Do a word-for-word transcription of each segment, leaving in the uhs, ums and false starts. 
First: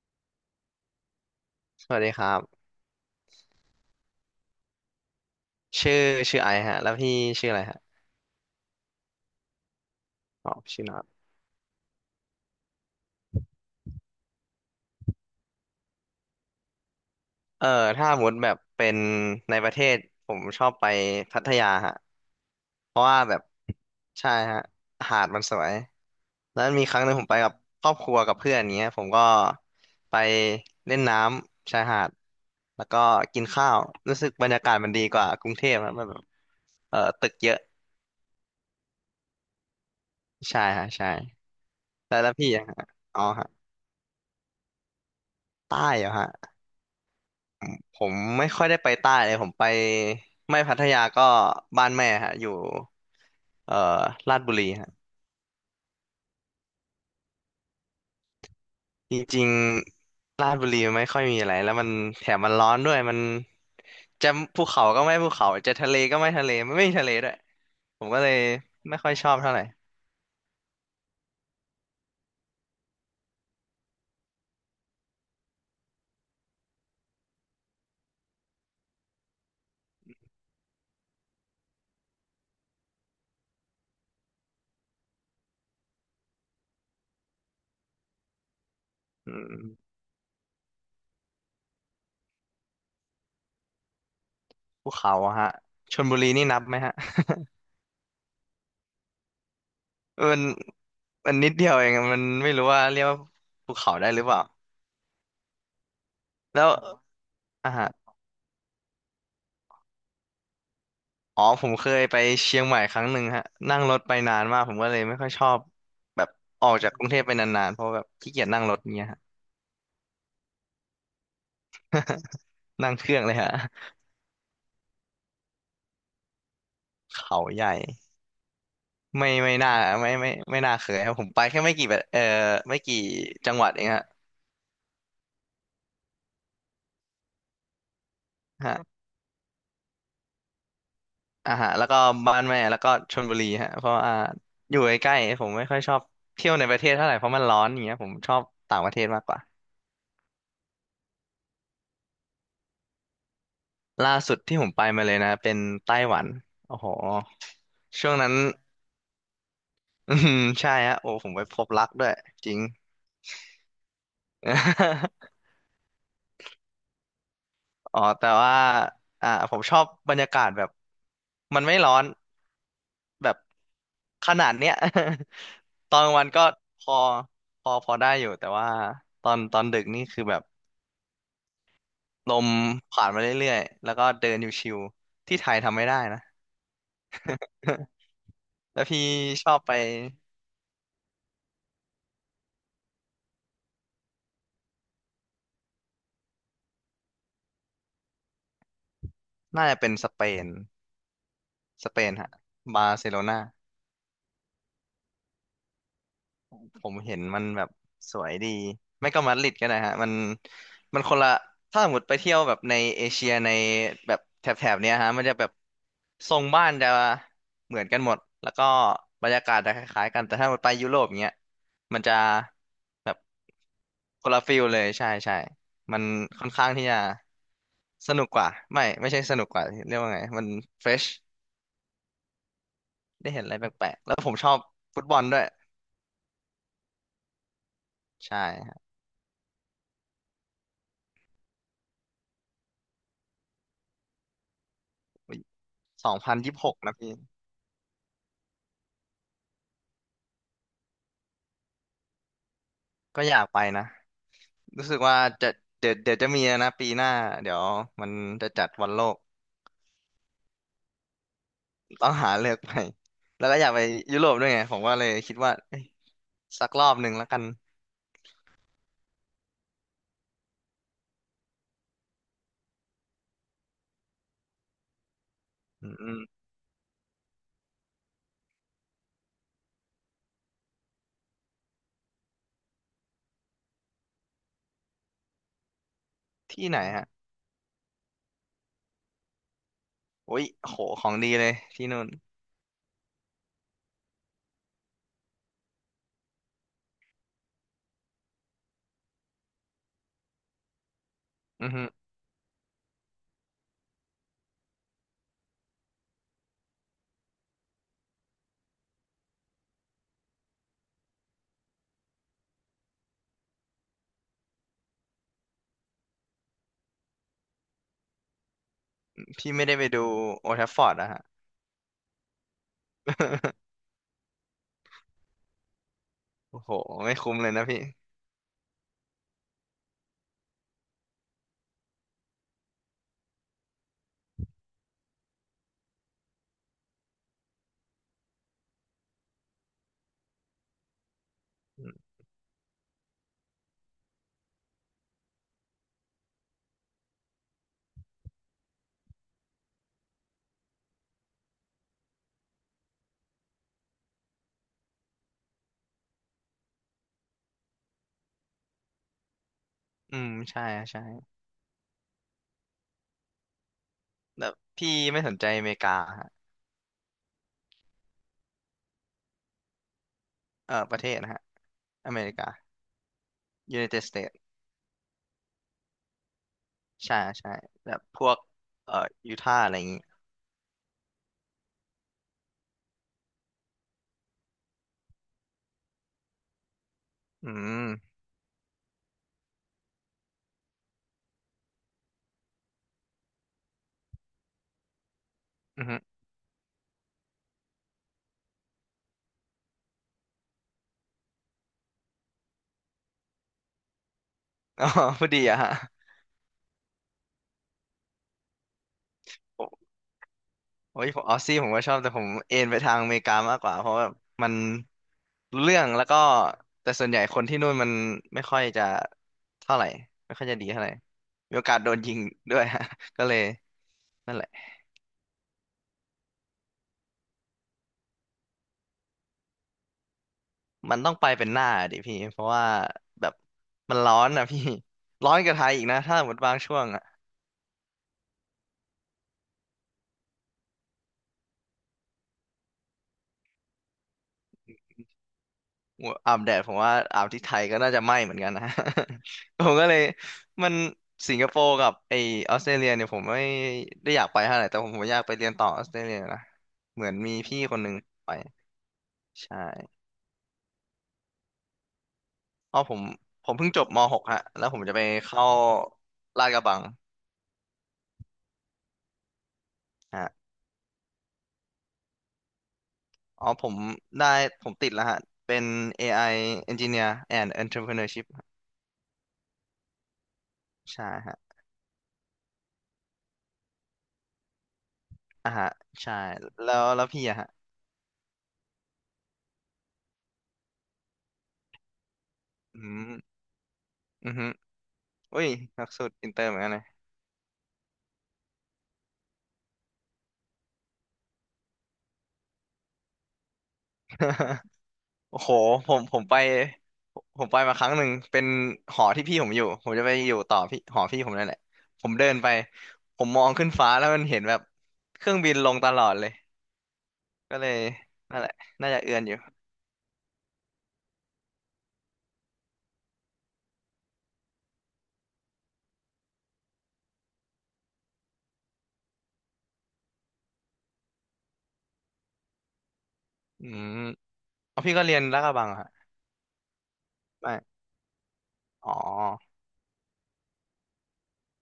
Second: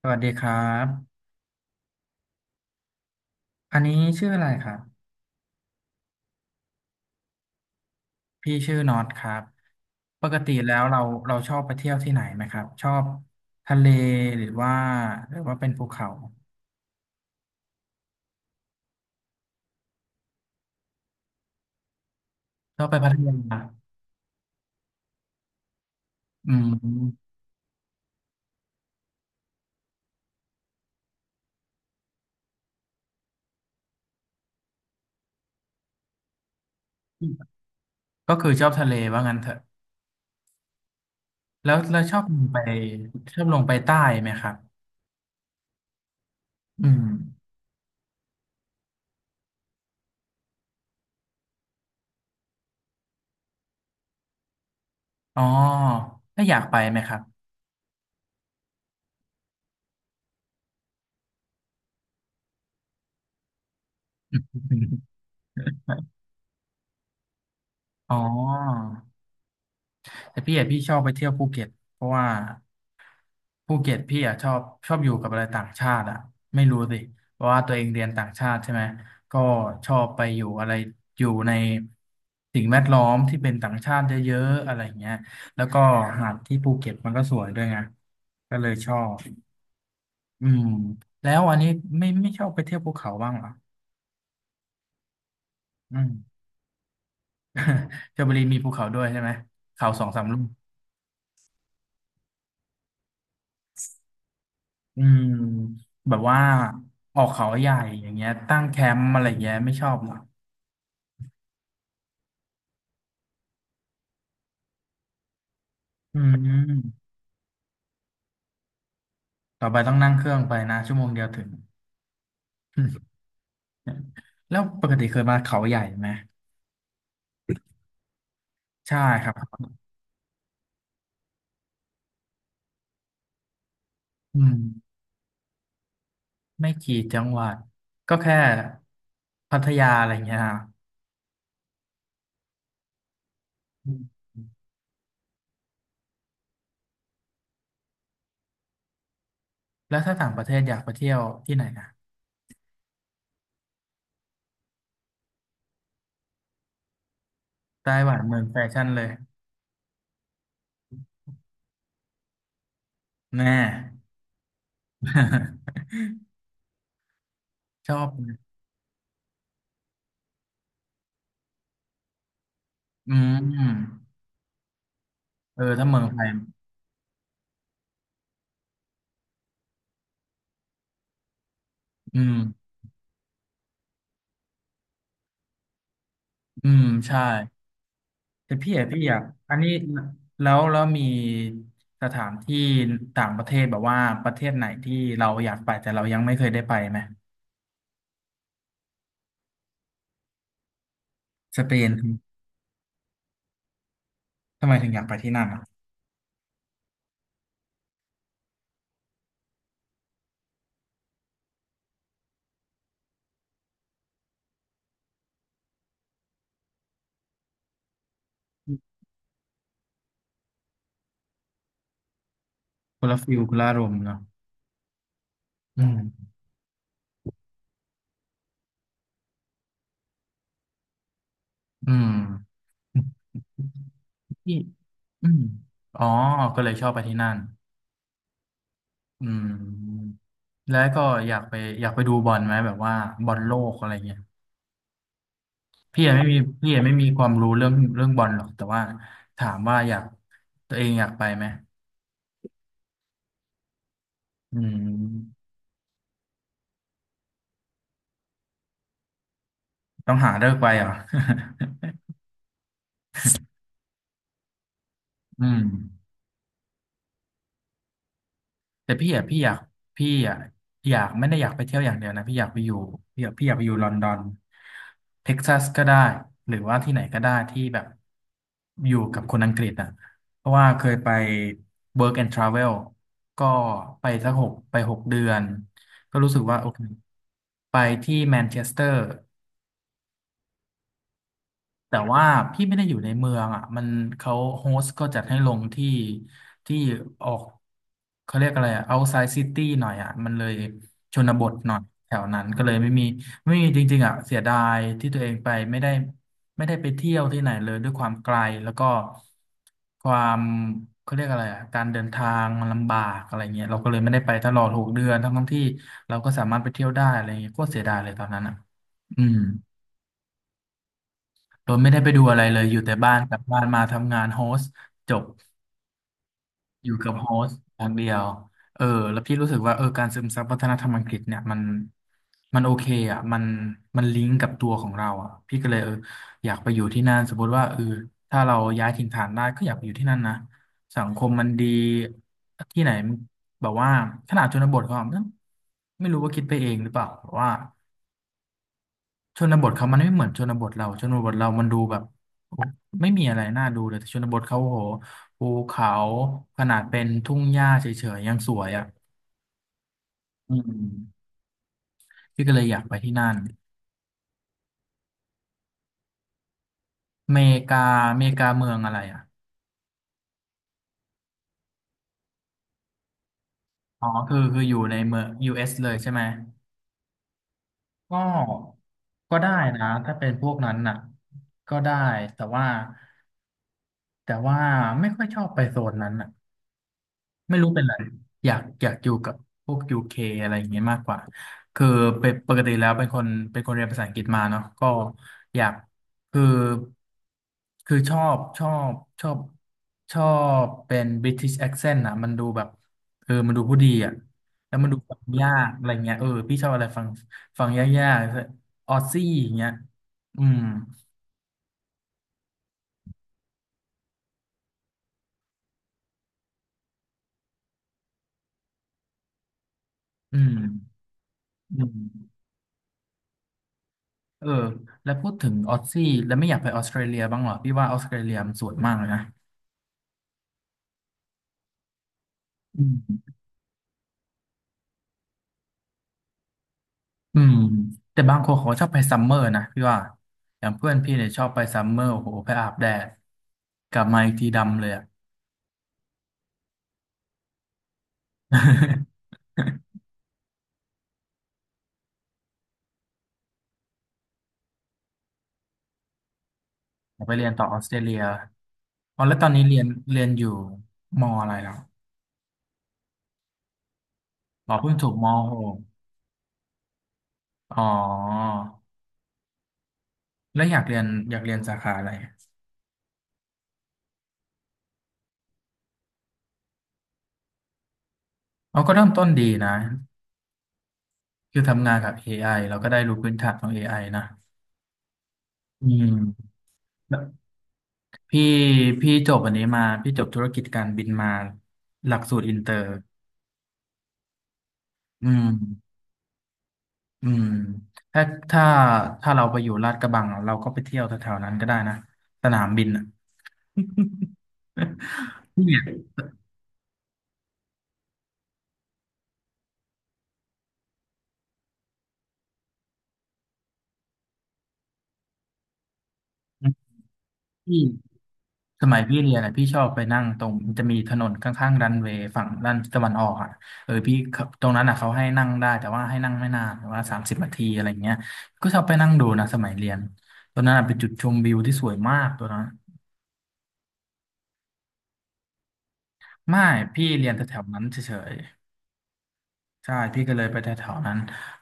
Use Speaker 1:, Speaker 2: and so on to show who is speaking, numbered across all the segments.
Speaker 1: สวัสดีครับ
Speaker 2: สวัสดีครับ
Speaker 1: อันนี้ชื่ออะไรครับ
Speaker 2: ชื่อชื่อไอซ์ฮะแล้วพี่ชื่ออะไรฮะ
Speaker 1: พี่ชื่อน็อตครับปก
Speaker 2: อ๋
Speaker 1: ติ
Speaker 2: อ
Speaker 1: แล้ว
Speaker 2: ชื่อน็
Speaker 1: เรา
Speaker 2: อต
Speaker 1: เราชอบไปเที่ยวที่ไหนไหมครับชอบทะเลหรือว่าหรือว่าเป็นภูเขา
Speaker 2: เอ่อถ้าสมมติแบบเป็นในประเทศผมชอบไปพัทยาฮะ
Speaker 1: ชอบ
Speaker 2: เพ
Speaker 1: ไป
Speaker 2: ราะ
Speaker 1: พัท
Speaker 2: ว่า
Speaker 1: ยา
Speaker 2: แบบใช่ฮะหาดมันสวย
Speaker 1: อื
Speaker 2: แล้วมีครั้งหนึ่งผ
Speaker 1: ม
Speaker 2: มไปกับครอบครัวกับเพื่อนอย่างเงี้ยผมก็ไปเล่นน้ำชายหาดแล้วก็กินข้าวรู้สึกบรรยากาศมันดีกว่ากรุงเทพนะมันแบบเออตึกเยอะ
Speaker 1: ก็คือชอบทะเลว่างั้นเถอะ
Speaker 2: ใช่ฮะใช่
Speaker 1: แล้วแล้วช
Speaker 2: แล้
Speaker 1: อ
Speaker 2: ว
Speaker 1: บ
Speaker 2: แล้ว
Speaker 1: ลง
Speaker 2: พี่
Speaker 1: ไป
Speaker 2: อะฮะอ๋อ
Speaker 1: ชอบ
Speaker 2: ฮะ
Speaker 1: ลงไปใต้ไหมครับ
Speaker 2: ใต้เหรอฮะ
Speaker 1: อืม
Speaker 2: ผมไม่ค่อยได้ไปใต้เลยผมไปไม่พัทยาก็บ้านแม่ฮะอยู่เอ่อลาดบุรีฮะ
Speaker 1: อ๋อถ้าอยากไปไหมครับ
Speaker 2: จริงๆลาดบุรีมันไม่ค่อยมีอะไรแล้วมันแถมมันร้อนด้วยมันจะภูเขาก็ไม่ ภูเขาจะทะเลก็ไม่ทะเลมันไม่มีทะเลด้วยผม
Speaker 1: อ๋อ
Speaker 2: ก็เลยไม่ค่อยชอบเท่าไหร่
Speaker 1: แต่พี่อะพี่ชอบไปเที่ยวภูเก็ตเพราะว่า ภูเก็ตพี่อ่ะชอบชอบอยู่กับอะไรต่างชาติอ่ะไม่รู้สิเพราะว่าตัวเองเรียนต่างชาติใช่ไหมก็ชอบไปอยู่อะไรอยู่ในสิ่งแวดล้อมที่เป็นต่างชาติเยอะๆอะไรอย่างเงี้ยแล้วก็หาดที่ภูเก็ตมันก็สวยด้วยไงก็เลยชอบ
Speaker 2: อืม
Speaker 1: อืมแล้วอันนี้ไม่ไม่ชอบไปเที่ยวภูเขาบ้างเหรอ
Speaker 2: ภูเขาอะฮะช
Speaker 1: อื
Speaker 2: ล
Speaker 1: ม
Speaker 2: บุรีนี่นับไหมฮะ
Speaker 1: ชลบุรีมีภูเขาด้วยใช่ไหมเขาสองสาม ลู
Speaker 2: มัน
Speaker 1: ก
Speaker 2: มันนิดเดียวเองอะมันไม่รู้ว่าเรียกว่าภูเขาได้หรือเปล่า
Speaker 1: อืมแบบว่า
Speaker 2: แล้ว
Speaker 1: ออกเขาให
Speaker 2: อ่า
Speaker 1: ญ่อย่างเงี้ยตั้งแคมป์อะไรอย่างเงี้ยไม่ชอบเหรอ
Speaker 2: อ๋อผมเคยไปเชียงใหม่ครั้งหนึ่งฮะนั่งรถไปนานมากผมก็เลยไม่ค่อยชอบ
Speaker 1: อื
Speaker 2: แบบออกจากก
Speaker 1: ม
Speaker 2: รุงเทพไปนานๆเพราะแบบขี้เกียจนั่งรถเนี้ยฮะ
Speaker 1: ต่อไปต้องนั่งเครื่องไปนะชั่วโมงเดียวถึง
Speaker 2: นั่งเครื่อง เลยฮะ
Speaker 1: แล้วปกติเคยมาเขาใหญ่ไหม
Speaker 2: เขาใหญ่
Speaker 1: ใช่ค
Speaker 2: ไม่
Speaker 1: รั
Speaker 2: ไม่
Speaker 1: บ
Speaker 2: น่าไม่ไม่ไม่น่าเคยครับผมไปแค่ไม่กี่แบบเออไม่กี่จังหวัดเองฮะ
Speaker 1: อืมไม่กี่จังหวัดก็แค่
Speaker 2: ฮะ
Speaker 1: พัทยาอะไรอย่างเงี้ยฮะ
Speaker 2: อ่าฮะแล้วก็บ้านแม่แล้วก็ชลบุรีฮะเพ
Speaker 1: อื
Speaker 2: ราะอ่า
Speaker 1: ม
Speaker 2: อยู่ใกล้ๆผมไม่ค่อยชอบเที่ยวในประเทศเท่าไหร่เพราะมันร้อนอย่างเงี้ยผมชอบต่างประเทศมากกว่า
Speaker 1: แล้วถ้าต่างประเทศอยากไปเที่ยวที่ไหนนะ
Speaker 2: ล่าสุดที่ผมไปมาเลยนะเป็นไต้หวันโอ้โห
Speaker 1: ไต้ห
Speaker 2: ช่ว
Speaker 1: วั
Speaker 2: ง
Speaker 1: น
Speaker 2: นั้น
Speaker 1: เมืองแฟชั่นเลย
Speaker 2: อืมใช่ฮะโอ้ผมไปพบรักด้วยจริง
Speaker 1: แน่ ช อ
Speaker 2: อ๋อ
Speaker 1: บ
Speaker 2: แต่ว่าอ่าผมชอบบรรยากาศแบบมันไม่ร้อน
Speaker 1: อื
Speaker 2: แบบ
Speaker 1: ม
Speaker 2: ขนาดเนี้ย
Speaker 1: เออถ้า
Speaker 2: ตอ
Speaker 1: เมื
Speaker 2: น
Speaker 1: อง
Speaker 2: กลาง
Speaker 1: ไท
Speaker 2: วั
Speaker 1: ย
Speaker 2: นก็พอพอพอได้อยู่แต่ว่าตอนตอนดึกนี่คือแบบ
Speaker 1: อื
Speaker 2: ล
Speaker 1: ม
Speaker 2: มผ่านมาเรื่อยๆแล้วก็เดินอยู่ชิวที่ไทยทำไม่ได้นะ
Speaker 1: อืมใช่ แต่พี่
Speaker 2: แล้ว
Speaker 1: อะพี่
Speaker 2: พี่
Speaker 1: อยาก
Speaker 2: ชอ
Speaker 1: อัน
Speaker 2: บ
Speaker 1: นี้
Speaker 2: ไป
Speaker 1: แล้วแล้วมีสถานที่ต่างประเทศแบบว่าประเทศไหนที่เราอยากไปแต่เรายังไม่เคยได้ไปไหม
Speaker 2: น่าจะเป็นสเปน
Speaker 1: สเป
Speaker 2: ส
Speaker 1: น
Speaker 2: เปนฮะบาร์เซโลนา
Speaker 1: ทำไมถึงอยากไปที่นั่นอ่ะ
Speaker 2: ผมเห็นมันแบบสวยดีไม่ก็มาดริดก็ได้ฮะมันมันคนละถ้าสมมติไปเที่ยวแบบในเอเชียในแบบแถบๆเนี้ยฮะมันจะแบบทรงบ้านจะเหมือนกันหมดแล้วก็บรรยากาศจะคล้ายๆกันแต่ถ้ามันไปยุโรปเนี้ยมันจะ
Speaker 1: คน
Speaker 2: แบบ
Speaker 1: ละฟิลคนละอารมณ์เนาะ
Speaker 2: คนละฟิลเลยใช่ใช่
Speaker 1: อื
Speaker 2: มัน
Speaker 1: ม
Speaker 2: ค่อนข้างที่จะสนุกกว่าไม่ไม่ใช่สนุกกว่าเรียกว่าไงมันเฟรช
Speaker 1: อืม
Speaker 2: ได้เห็นอะไรแปลกๆแล้วผม ชอ
Speaker 1: ที่
Speaker 2: บฟุตบอล
Speaker 1: อื
Speaker 2: ด้ว
Speaker 1: ม
Speaker 2: ย
Speaker 1: อ๋อก็เลยชอบไปที่นั่น
Speaker 2: ใช่ฮะ
Speaker 1: อืมแล้วก็อยากไปอยากไปดูบอลไหมแบบว่าบอลโลกอะไรเงี้ยพี่
Speaker 2: ส
Speaker 1: ยั
Speaker 2: อ
Speaker 1: ง
Speaker 2: ง
Speaker 1: ไม่
Speaker 2: พั
Speaker 1: มี
Speaker 2: นยี่สิบห
Speaker 1: พี่
Speaker 2: ก
Speaker 1: ยังไม่
Speaker 2: นะ
Speaker 1: มี
Speaker 2: พี่
Speaker 1: ความรู้เรื่องเรื่องบอลหรอกแต่ว่าถามว่าอยากตัวเองอยากไปไหม
Speaker 2: ก็อยากไปนะ
Speaker 1: อื
Speaker 2: รู้สึกว่า
Speaker 1: ม
Speaker 2: จะเดี๋ยวเดี๋ยวจะมีนะปีหน้าเดี๋ยวมันจะจัดวันโลก
Speaker 1: ต้องหาเลิกไปเหรอ
Speaker 2: ต้องหาเลือกไปแล้วก็อยากไปยุโรปด้วยไงผมก็เลยคิด
Speaker 1: อื
Speaker 2: ว่า
Speaker 1: ม
Speaker 2: เอ้ยสักรอบหนึ่งแล้วกัน
Speaker 1: แต่พี่อ่ะพี่อยากพี่อ่ะอยากไม่ได้อยากไปเที่ยวอย่างเดียวนะพี่อยากไปอยู่พี่อยากพี่อยากไปอยู่ลอนดอนเท็กซัสก็
Speaker 2: อื
Speaker 1: ได้
Speaker 2: ม
Speaker 1: หรือว่าที่ไหนก็ได้ที่แบบอยู่กับคนอังกฤษอ่ะเพราะว่าเคยไป work and travel ก็ไปสักหกไปหกเดือนก็รู้สึก
Speaker 2: ๆ
Speaker 1: ว่า
Speaker 2: ที่
Speaker 1: โอ
Speaker 2: ไห
Speaker 1: เค
Speaker 2: นฮะ
Speaker 1: ไปที่แมนเชสเตอร์
Speaker 2: โอ้ยโหของดีเลยที่
Speaker 1: แต่
Speaker 2: นู่น
Speaker 1: ว่าพี่ไม่ได้อยู่ในเมืองอ่ะมันเขาโฮสต์ก็จัดให้ลงที่ที่ออกเขาเรียกอะไรอ่ะ outside city หน่อยอ่ะมันเลยชนบท
Speaker 2: อื
Speaker 1: ห
Speaker 2: อ
Speaker 1: น่อย
Speaker 2: ฮึ
Speaker 1: แถวนั้นก็เลยไม่มีไม่มีจริงๆอ่ะเสียดายที่ตัวเองไปไม่ได้ไม่ได้ไปเที่ยวที่ไหนเลยด้วยความไกลแล้วก็ความเขาเรียกอะไรอ่ะการเดินทางมันลำบากอะไรเงี้ยเราก็เลยไม่ได้ไปตลอดหกเดือนทั้งๆที่เราก็สามารถไปเที่ยวได้อะไรเงี้ยก็เสียดายเลยตอนนั้นอ่ะอืม
Speaker 2: พี่ไม่ได้ไปดูโอลด์แทฟฟอร์ดอะฮะ
Speaker 1: โดยไม่ได้ไปดูอะไรเลย อยู่แต่บ้านกลับบ้านมา ทำงานโฮสต์จบ
Speaker 2: โอ้โห
Speaker 1: อยู่กับ
Speaker 2: ไม่
Speaker 1: โฮ
Speaker 2: คุ้มเล
Speaker 1: ส
Speaker 2: ย
Speaker 1: ต์
Speaker 2: นะพี่
Speaker 1: อย่างเดียวเออแล้วพี่รู้สึกว่าเออการซึมซับวัฒนธรรมอังกฤษเนี่ยมันมันโอเคอ่ะมันมันลิงก์กับตัวของเราอ่ะพี่ก็เลยเอออยากไปอยู่ที่นั่นสมมติว่าเออถ้าเราย้ายถิ่นฐานได้ก็อยากไปอยู่ที่นั่นนะสังคมมันดี
Speaker 2: อืม
Speaker 1: ที่ไหนแบบว่าขนาดชนบทก็ไม่รู้ว่าคิดไปเองหรือเปล่าแต่ว่า ชนบทเขามันไม่เหมือนชนบทเราชนบทเรามันดูแบบโอ้ไม่มีอะไรน่าดูเลยแต่ชนบทเขาโอ้โหภูเขาขนาดเป็นทุ่งหญ้าเฉยๆยังสวยอ่ะ
Speaker 2: อืม
Speaker 1: อื
Speaker 2: ใช่ใช่
Speaker 1: มพี่ก็เลยอยากไปที่นั่น
Speaker 2: แบบพี่ไม่สนใจอเมริกาฮะ
Speaker 1: เมกาเมกาเมืองอะไรอ่ะ
Speaker 2: เออประเทศนะฮะอเมริกา United
Speaker 1: อ๋อคือ
Speaker 2: States
Speaker 1: คืออยู่ในเมือง ยู เอส เอสเลยใช่ไหม
Speaker 2: ใช่ใช่แบบ
Speaker 1: ก็
Speaker 2: พวกเอ่อยู
Speaker 1: ก็ได้
Speaker 2: ทาห์อะไรอ
Speaker 1: นะ
Speaker 2: ย่างงี้
Speaker 1: ถ้าเป็นพวกนั้นน่ะก็ได้แต่ว่าแต่ว่าไม่ค่อยชอบไปโซนนั้นน่ะ
Speaker 2: อื
Speaker 1: ไม่รู้เป็น
Speaker 2: ม
Speaker 1: ไรอยากอยากอยู่กับพวกยูเคอะไรอย่างเงี้ยมากกว่าคือเป็นปกติแล้วเป็นคนเป็นคนเรียนภาษาอังกฤษมาเนาะก็อยาก
Speaker 2: อือฮึ
Speaker 1: คือคือชอบชอบชอบชอบเป็น British accent นะมันดูแบบเออมันดูผู้ดีอ่ะแล้ว
Speaker 2: อ๋
Speaker 1: มั
Speaker 2: อ
Speaker 1: นดูฟั
Speaker 2: พ
Speaker 1: ง
Speaker 2: อดี
Speaker 1: ยา
Speaker 2: อะ
Speaker 1: ก
Speaker 2: ฮะ
Speaker 1: อะไรเงี้ยเออพี่ชอบอะไรฟังฟังยากๆออสซี่อย่าง
Speaker 2: ผ
Speaker 1: เงี้ย
Speaker 2: ม
Speaker 1: อืม
Speaker 2: โอ้ยผมออสซี่ผมก็ชอบแต่ผมเอนไปทางอเมริกามากกว่าเพราะว่ามันรู้เรื่องแล้วก็แต่ส่วนใหญ่คนที่นู่นมันไม่ค่อยจะเท่าไหร่ไม่
Speaker 1: อื
Speaker 2: ค่อยจะ
Speaker 1: ม
Speaker 2: ดีเท่าไหร่มีโอกาส
Speaker 1: อื
Speaker 2: โดนยิง
Speaker 1: ม
Speaker 2: ด้วยฮะ ก็เลยนั่นแห
Speaker 1: เออ
Speaker 2: ละ
Speaker 1: แล้วพูดถึงออสซี่แล้วไม่อยากไปออสเตรเลียบ้างเหรอพี่ว่าออสเตรเลียมันสวยมากเลยนะ
Speaker 2: มันต้องไปเป็นหน้าดิพี่เพราะว่า
Speaker 1: อืม
Speaker 2: แบบมันร้อนนะพี่ร้อนกว่าไทยอีกนะถ้าหมดบางช่วง
Speaker 1: อืมแต่บางคนเขาชอบไปซัมเมอร์นะพี่ว่าอย่างเพื่อนพี่เนี่ยชอบไปซัมเมอร์โอ้โหไปอาบแดดกลับมาอีกทีดำเลยอะ
Speaker 2: อาบแดดผมว่าอาบที่ไทยก็น่าจะไหม้เหมือนกันนะ ผมก็เลย มันสิงคโปร์กับไอออสเตรเลียเนี่ยผมไม่ได้อยากไปเท่าไหร่แต่ผมผมอยากไปเรียนต่อออสเตรเลียนะเหมือน
Speaker 1: อยาก
Speaker 2: มี
Speaker 1: ไปเรียน
Speaker 2: พี่
Speaker 1: ต่อ
Speaker 2: ค
Speaker 1: ออ
Speaker 2: นห
Speaker 1: ส
Speaker 2: นึ่
Speaker 1: เต
Speaker 2: ง
Speaker 1: รเลีย
Speaker 2: ไป
Speaker 1: อ๋อแล้วตอน
Speaker 2: ใช่
Speaker 1: นี้เรียนเรียนอยู่มออะไรแล้ว
Speaker 2: อ๋อผมผมเพิ่งจบม .หก ฮะแล้ว
Speaker 1: อ๋อ
Speaker 2: ผม
Speaker 1: เพิ่
Speaker 2: จะ
Speaker 1: ง
Speaker 2: ไป
Speaker 1: จบม
Speaker 2: เข้า
Speaker 1: หก
Speaker 2: ลาดกระบัง
Speaker 1: อ๋อ
Speaker 2: ฮะ
Speaker 1: แล้วอยากเรียนอยากเรียนสาขาอะไร
Speaker 2: อ๋อผมได้ผมติดแล้วฮะเป็น เอ ไอ Engineer and Entrepreneurship ฮะ
Speaker 1: อราก็เริ่มต้นดีนะ
Speaker 2: ใช่ฮะ
Speaker 1: คือทำงานกับ เอ ไอ เราก็ได้รู้พื้นฐานของเอไอนะ
Speaker 2: อ่ะฮะ
Speaker 1: อื
Speaker 2: ใช่
Speaker 1: ม
Speaker 2: แล้วแล้วพี่อะฮะ
Speaker 1: พี่พี่จบอันนี้มาพี่จบธุรกิจการบินมาหลักสูตรอินเตอ
Speaker 2: อื
Speaker 1: ร์
Speaker 2: มอือฮึ
Speaker 1: อื
Speaker 2: อุ้ยหลัก
Speaker 1: ม
Speaker 2: สูตรอินเตอร์เหมือนกันนะ
Speaker 1: อืมถ้าถ้าถ้าเราไปอยู่ลาดกระบังอะเราก็ไปเที่ยวแถวๆนั้นก็ได้นะสนามบินอ่ะ
Speaker 2: โอ้โห
Speaker 1: พี่เนี่ย
Speaker 2: ผมผมไป ผมไปมาครั้งหนึ่ง เป็นหอที่พี่ผมอยู่ ผมจะไปอยู่ต่อพี่หอพี่ผมนั่นแหละ ผมเดินไป ผมมองขึ้นฟ้าแล้วมันเห็นแบบเครื่องบินลงตลอดเลย ก็เล
Speaker 1: พี่
Speaker 2: ยนั่นแหละ
Speaker 1: ส
Speaker 2: น่า
Speaker 1: มั
Speaker 2: จะ
Speaker 1: ย
Speaker 2: เอื
Speaker 1: พี่
Speaker 2: อนอ
Speaker 1: เรี
Speaker 2: ยู่
Speaker 1: ยนอ่ะพี่ชอบไปนั่งตรงมันจะมีถนนข้างๆรันเวย์ฝั่งด้านตะวันออกอ่ะเออพี่เขาตรงนั้นอ่ะเขาให้นั่งได้แต่ว่าให้นั่งไม่นานแต่ว่าสามสิบนาทีอะไรเงี้ยก็ชอบไปนั่งดูนะสมัยเรียนตอนนั้นอ่ะเป็นจุดชมวิวที่สวยมากตัวนั้น
Speaker 2: อืมเอาพี่ก็เรียนลาดกระบังเหรอฮะ
Speaker 1: ไม่พี่เรียนแถ
Speaker 2: ไม่
Speaker 1: วๆนั้นเฉย
Speaker 2: อ๋อ
Speaker 1: ๆใช่พี่ก็เลยไปแถวๆนั้น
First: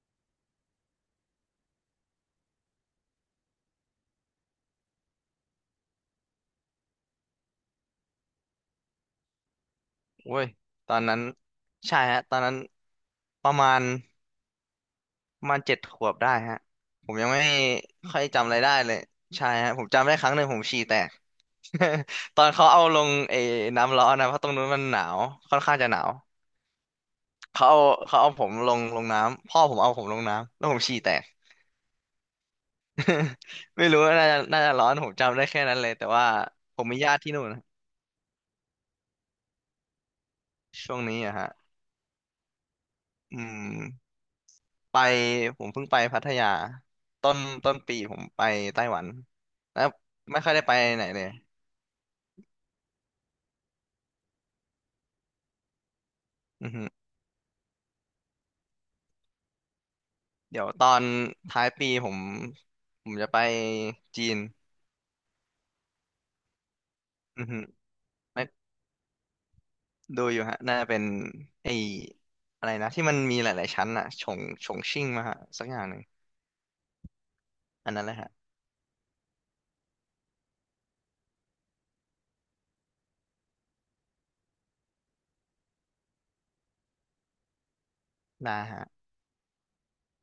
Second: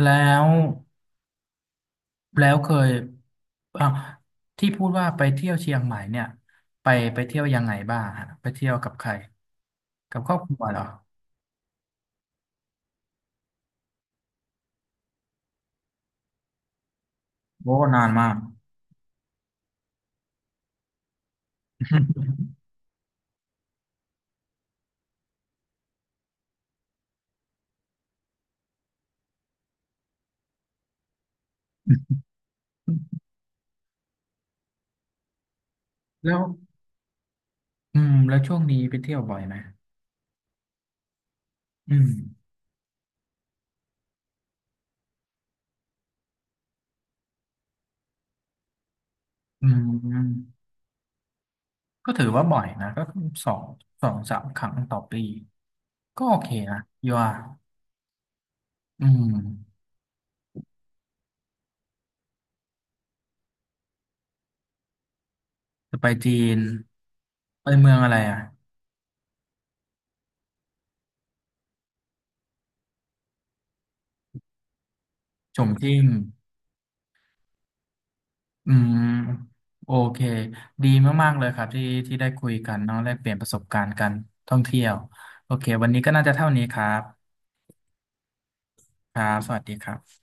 Speaker 1: แล้วแล้วเคยอ่ะที่พูดว่าไปเที่ยวเชียงใหม่เนี่ยไปไปเที่ยวยังไงบ้างฮะไปเที่ยวกับใครกับครอบ
Speaker 2: เว้ย
Speaker 1: ครัวเหรอ
Speaker 2: ตอนนั้นใช่ฮะตอนนั้นประมาณ ประมาณเจ็ดขวบได้ฮะผมยังไม่
Speaker 1: โอ้นาน
Speaker 2: ค่อย
Speaker 1: มาก
Speaker 2: จำอะไรได้เลยใช่ฮะผมจำได้ครั้งหนึ่งผมฉี่แตก ตอน เขาเอาลงไอ้น้ำร้อนนะเพราะตรงนู้นมันหนาวค่อนข้างจะหนาวเขาเอาเขาเอาผมลงลงน้ำพ่อผมเอาผมลงน้ำแล้วผมฉี่แตก ไม่รู้ว่าน่าจะน่าจะร้อนผมจำได้แค่นั้นเลยแต่ว่า
Speaker 1: แล้ว
Speaker 2: ผมมีญาติที่นู่นนะ
Speaker 1: อืมแล้วช่วงนี้ไปเที่ยวบ่อยไหม
Speaker 2: ช่วงนี้อะฮะ
Speaker 1: อืม
Speaker 2: อืมไปผมเพิ่งไปพัทยาต้นต้นปีผมไปไต้หวัน
Speaker 1: อืม
Speaker 2: แล้ว
Speaker 1: อืม
Speaker 2: ไม่ค่อยได้ไปไหนเลย
Speaker 1: ก็ถือว่าบ่อยนะก็สองสองสามครั้งต่อปีก็โอเค
Speaker 2: อือ
Speaker 1: นะ
Speaker 2: ฮึ
Speaker 1: ยว่าอืม
Speaker 2: เดี๋ยวตอนท้ายปีผมผมจะไปจีน
Speaker 1: จะไปจีน
Speaker 2: อือฮึ
Speaker 1: ไปเมืองอะไรอ่ะ
Speaker 2: ไม่ดูอยู่ฮะน่าจะเป็นไอ้อะไรนะที่มันมีหลายๆชั้นอะฉงฉงชิ่งมาฮะ
Speaker 1: ฉ
Speaker 2: สัก
Speaker 1: ง
Speaker 2: อย่างห
Speaker 1: ชิ่
Speaker 2: นึ่ง
Speaker 1: ง
Speaker 2: อันนั้นแหละฮะ
Speaker 1: อืมโอเคดีมากๆเลยครับที่ที่ได้คุยกันเนาะแลกเปลี่ยนประสบการณ์กันท่องเที่ยวโอเควันนี้ก็น่าจะเท่านี้ครับ
Speaker 2: ได้ฮะ
Speaker 1: ครับสวัสดีครับ